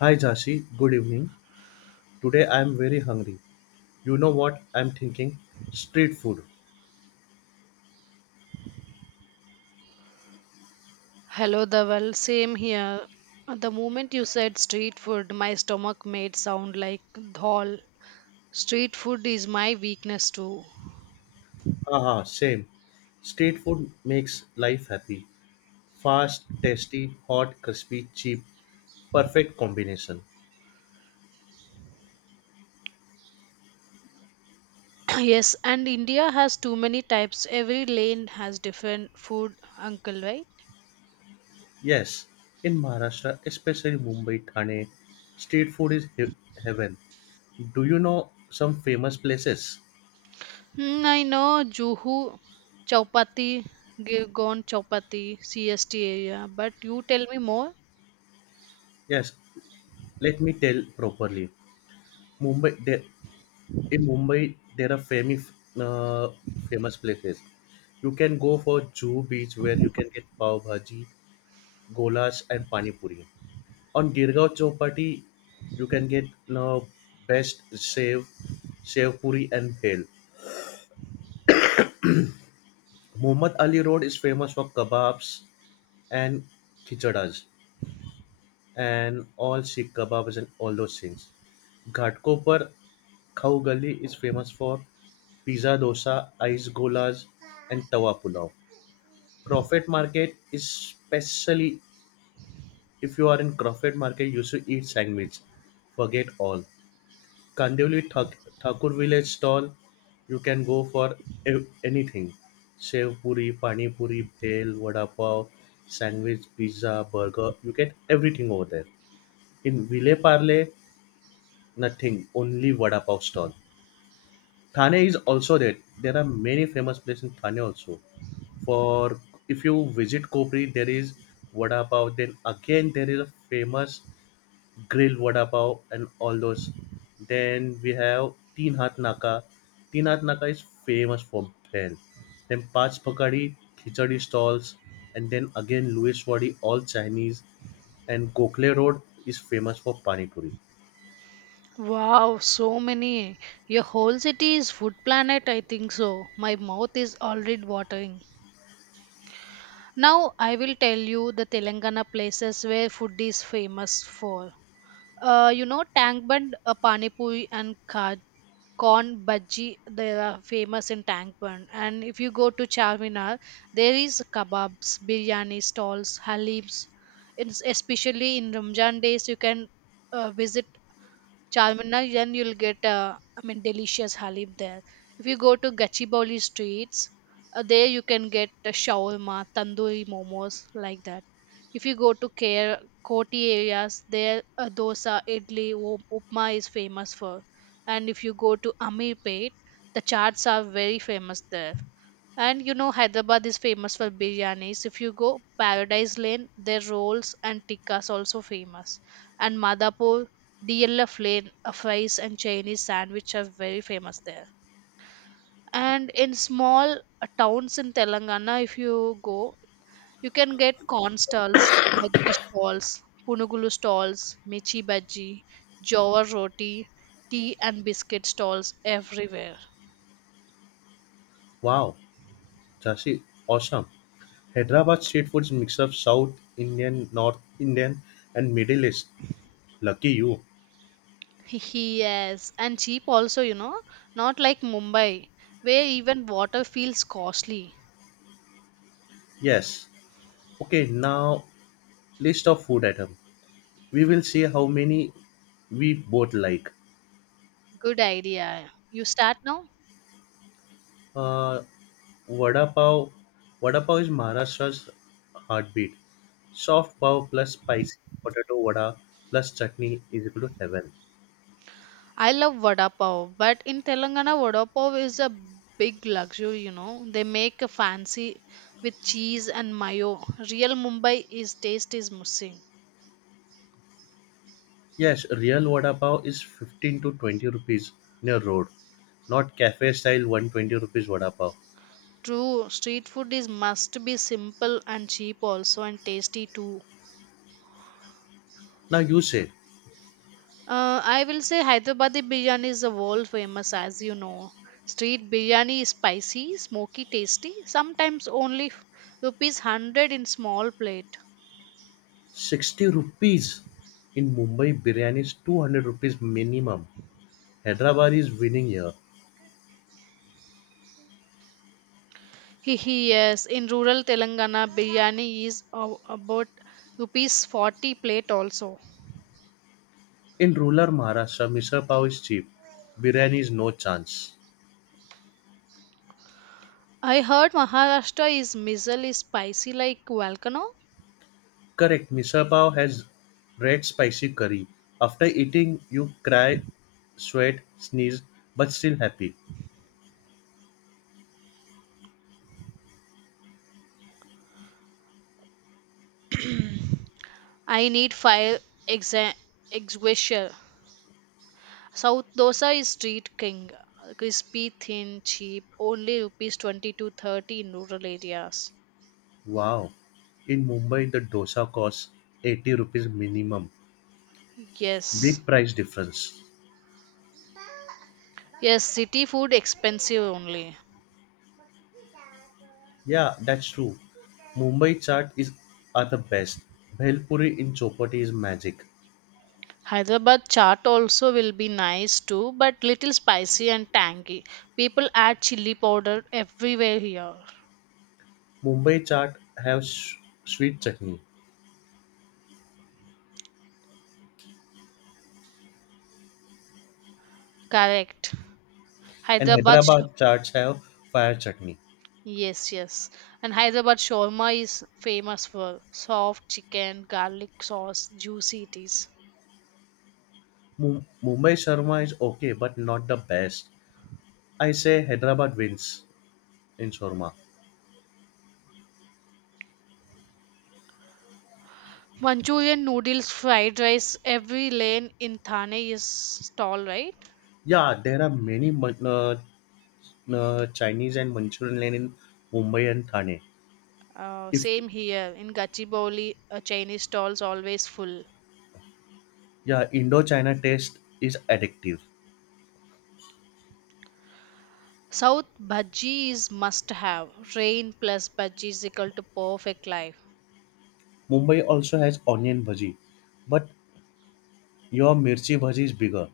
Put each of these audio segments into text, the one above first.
Hi Jashi, good evening. Today I am very hungry. You know what I'm thinking? Street food. Hello, Dhaval. Same here. The moment you said street food, my stomach made sound like dhol. Street food is my weakness too. Haha, same. Street food makes life happy. Fast, tasty, hot, crispy, cheap. Perfect combination. Yes, and India has too many types. Every lane has different food, uncle, right? Yes, in Maharashtra, especially Mumbai, Thane, street food is heaven. Do you know some famous places? Hmm, I know Juhu, Chowpatty, Girgon Chowpatty, CST area, but you tell me more. Yes, let me tell properly. Mumbai, there, in Mumbai, there are famous uh, famous places. You can go for Juhu Beach where you can get pav bhaji, golas, and pani puri. On Girgaon Chowpatty, you can get uh, best save, save puri and bhel. Muhammad Ali Road is famous for kebabs and khichadas and all Sikh kebabs and all those things. Ghatkopar Khau Gali is famous for pizza dosa, ice golas, and tawa pulao. Crawford Market, especially if you are in Crawford Market, you should eat sandwich. Forget all. Kandivali Thakur Village stall, you can go for anything. Sev puri, pani puri, bhel, vada pav, sandwich, pizza, burger. You get everything over there. In Ville Parle, nothing. Only vada pav stall. Thane is also there. There are many famous places in Thane also. For if you visit Kopri, there is vada pav. Then again, there is a famous grill vada pav and all those. Then we have Teen Hat Naka. Teen Hat Naka is famous for bread. Then Pach Pakadi, Khichdi stalls, and then again Luiswadi, all Chinese. And Gokhale Road is famous for Pani Puri. Wow, so many. Your whole city is food planet, I think so. My mouth is already watering. Now I will tell you the Telangana places where food is famous for. Tang Band, Pani Puri and corn bhaji, they are famous in Tang Band. And if you go to Charminar, there is kebabs, biryani stalls, halims. It's especially in Ramjan days, you can visit Charminar, then you'll get, delicious halim there. If you go to Gachibowli streets, there you can get the shawarma, tandoori momos, like that. If you go to Care, Koti areas, there dosa, idli, upma is famous for. And if you go to Amirpet, the chaats are very famous there. And you know, Hyderabad is famous for biryanis. If you go Paradise Lane, their rolls and tikkas also famous. And Madhapur, the yellow flame, fries, and Chinese sandwich are very famous there. And in small towns in Telangana, if you go, you can get corn stalls, bhaji stalls, punugulu stalls, michi bhaji, jawar roti, tea and biscuit stalls everywhere. Wow, Jashi, awesome. Hyderabad street food is a mix of South Indian, North Indian, and Middle East. Lucky you. Yes, and cheap also, you know, not like Mumbai, where even water feels costly. Yes. Okay, now list of food item. We will see how many we both like. Good idea. You start now? Uh, vada pav. Vada pav is Maharashtra's heartbeat. Soft pav plus spicy potato vada plus chutney is equal to heaven. I love vada pav, but in Telangana, vada pav is a big luxury, you know. They make a fancy with cheese and mayo. Real Mumbai is taste is missing. Yes, real vada pav is 15 to 20 rupees in a road, not cafe style 120 rupees vada pav. True, street food is must be simple and cheap also and tasty too. Now you say, I will say Hyderabadi biryani is the world famous as you know. Street biryani is spicy, smoky, tasty. Sometimes only rupees 100 in small plate. 60 rupees in Mumbai, biryani is 200 rupees minimum. Hyderabad is winning here. Hihi, yes, in rural Telangana, biryani is about rupees 40 plate also. In rural Maharashtra, misal pav is cheap. Biryani is no chance. I heard Maharashtra is mizzle is spicy like volcano. Correct, misal pav has red spicy curry. After eating, you cry, sweat, sneeze, but still happy. I need fire exa- exguisher. South dosa is street king, crispy, thin, cheap, only rupees 20 to 30 in rural areas. Wow. In Mumbai, the dosa costs 80 rupees minimum. Yes, Big price difference. yes, city food expensive only. Yeah, that's true. Mumbai chaat is are the best. Bhelpuri in chopati is magic. Hyderabad chaat also will be nice too, but little spicy and tangy. People add chili powder everywhere here. Mumbai chaat have sweet chutney, Correct. and Hyderabad, sh- Hyderabad chaats have fire chutney. yes, yes. And Hyderabad shawarma is famous for soft chicken, garlic sauce, juicy it is. Mumbai sharma is okay, but not the best. I say Hyderabad wins in sharma. Manchurian noodles, fried rice, every lane in Thane is stall, right? Yeah, there are many Chinese and Manchurian lane in Mumbai and Thane. If Same here in Gachibowli, Chinese stalls always full. yeah, Indo-China taste is addictive. South bhaji is must have. Rain plus bhaji is equal to perfect life. Mumbai also has onion bhaji, but your mirchi bhaji is bigger.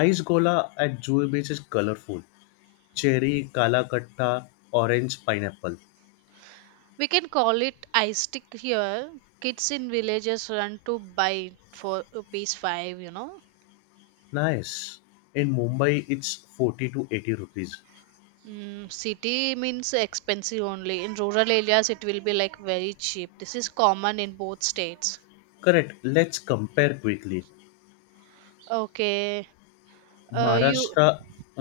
Ice gola at Juhu Beach is colorful. Cherry, kala katta, orange, pineapple. We can call it ice stick here. Kids in villages run to buy it for rupees 5, you know. Nice. In Mumbai, it's 40 to 80 rupees. Mm, city means expensive only. In rural areas, it will be like very cheap. This is common in both states. Correct. Let's compare quickly. Okay. You Maharashtra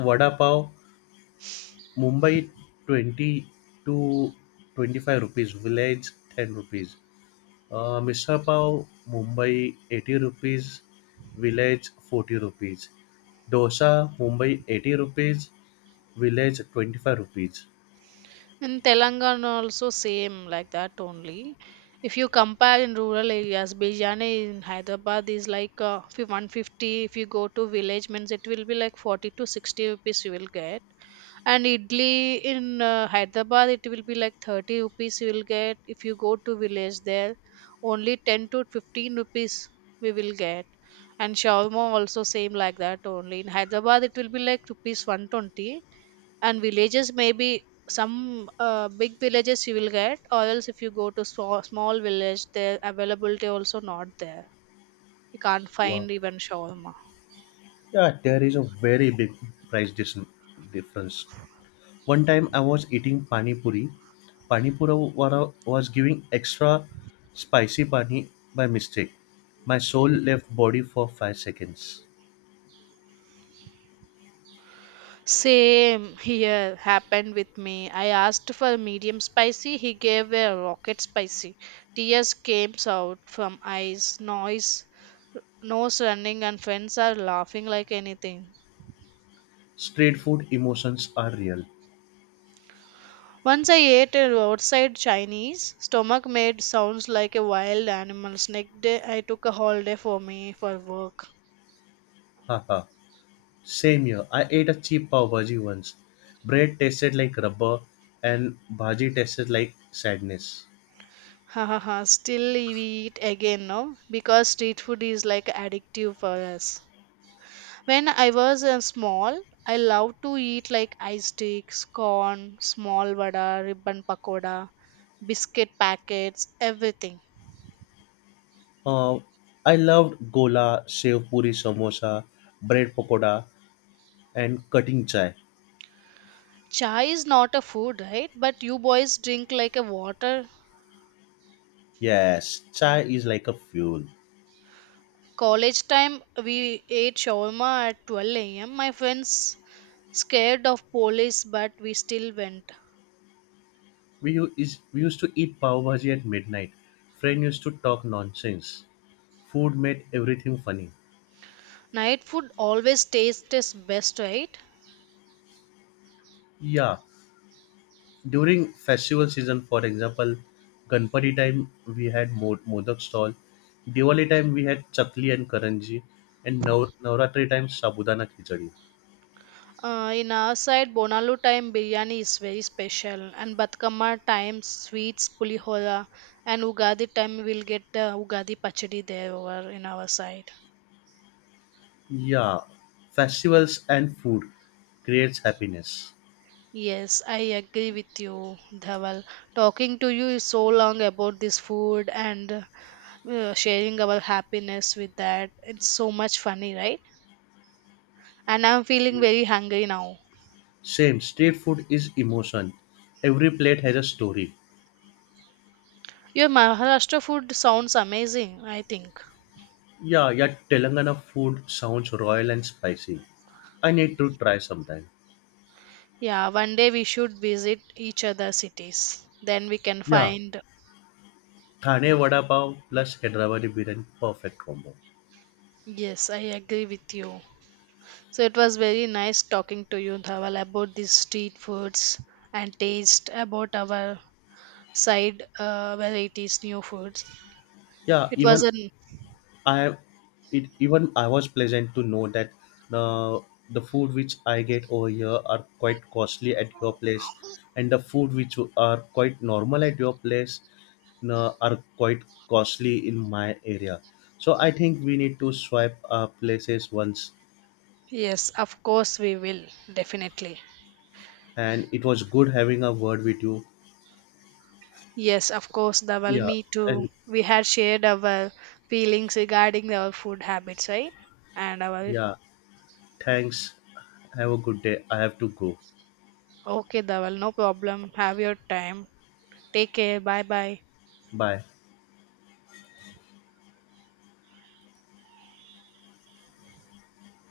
vada pav, Mumbai 20 to 25 rupees, village 10 rupees. Misal pav, Mumbai 80 rupees, village 40 rupees. Dosa, Mumbai 80 rupees, village 25 rupees. In Telangana also same like that only. If you compare in rural areas, biryani in Hyderabad is like 150. If you go to village means it will be like 40 to 60 rupees you will get. And idli in Hyderabad it will be like 30 rupees you will get. If you go to village there, only 10 to 15 rupees we will get. And shawarma also same like that only. In Hyderabad it will be like rupees 120 and villages maybe some big villages you will get or else if you go to small village their availability also not there, you can't Wow. find even shawarma. Yeah, there is a very big price dis- difference. One time I was eating pani puri. Pani puri wala was giving extra spicy pani by mistake. My soul left body for 5 seconds. Same here happened with me. I asked for medium spicy, he gave a rocket spicy, tears came out from eyes, noise nose running and friends are laughing like anything. Street food emotions are real. Once I ate a roadside Chinese, stomach made sounds like a wild animal's. Next day, I took a holiday for me for work. Haha. Same here. I ate a cheap pav bhaji once. Bread tasted like rubber and bhaji tasted like sadness. Ha ha ha. Still we eat again no? Because street food is like addictive for us. When I was small, I loved to eat like ice sticks, corn, small vada, ribbon pakoda, biscuit packets, everything. Um, I loved gola, sev puri samosa, bread pakoda, and cutting chai. Chai is not a food, right? But you boys drink like a water. Yes, chai is like a fuel. College time, we ate shawarma at 12 am. My friends scared of police, but we still went. We used to eat pav bhaji at midnight. Friend used to talk nonsense. Food made everything funny. Night food always tastes best, right? Yeah, during festival season, for example, Ganpati time we had modak stall. Diwali time we had chakli and karanji, and Navratri time sabudana khichdi. In our side, Bonalu time biryani is very special, and Batkama time sweets, pulihora, and Ugadi time we'll get the Ugadi pachadi there over in our side. Yeah, festivals and food creates happiness. Yes, I agree with you, Dhaval. Talking to you is so long about this food and sharing our happiness with that. It's so much funny, right? And I'm feeling very hungry now. Same, street food is emotion. Every plate has a story. Your Maharashtra food sounds amazing, I think. Yeah, yeah, Telangana food sounds royal and spicy. I need to try sometime. Yeah, one day we should visit each other cities. Then we can Yeah, find. Thane vada pav plus Hyderabadi biryani, perfect combo. Yes, I agree with you. So it was very nice talking to you, Dhaval, about these street foods and taste about our side varieties, new foods. Yeah, It was even an I even I was pleasant to know that the the food which I get over here are quite costly at your place, and the food which are quite normal at your place are quite costly in my area. So I think we need to swipe our places once. yes, of course we will definitely. And it was good having a word with you. Yes, of course, the well, Yeah, me too. and We had shared our feelings regarding our food habits, right? And our yeah, thanks. Have a good day. I have to go. okay, Dawal, no problem. Have your time. Take care. Bye bye. Bye.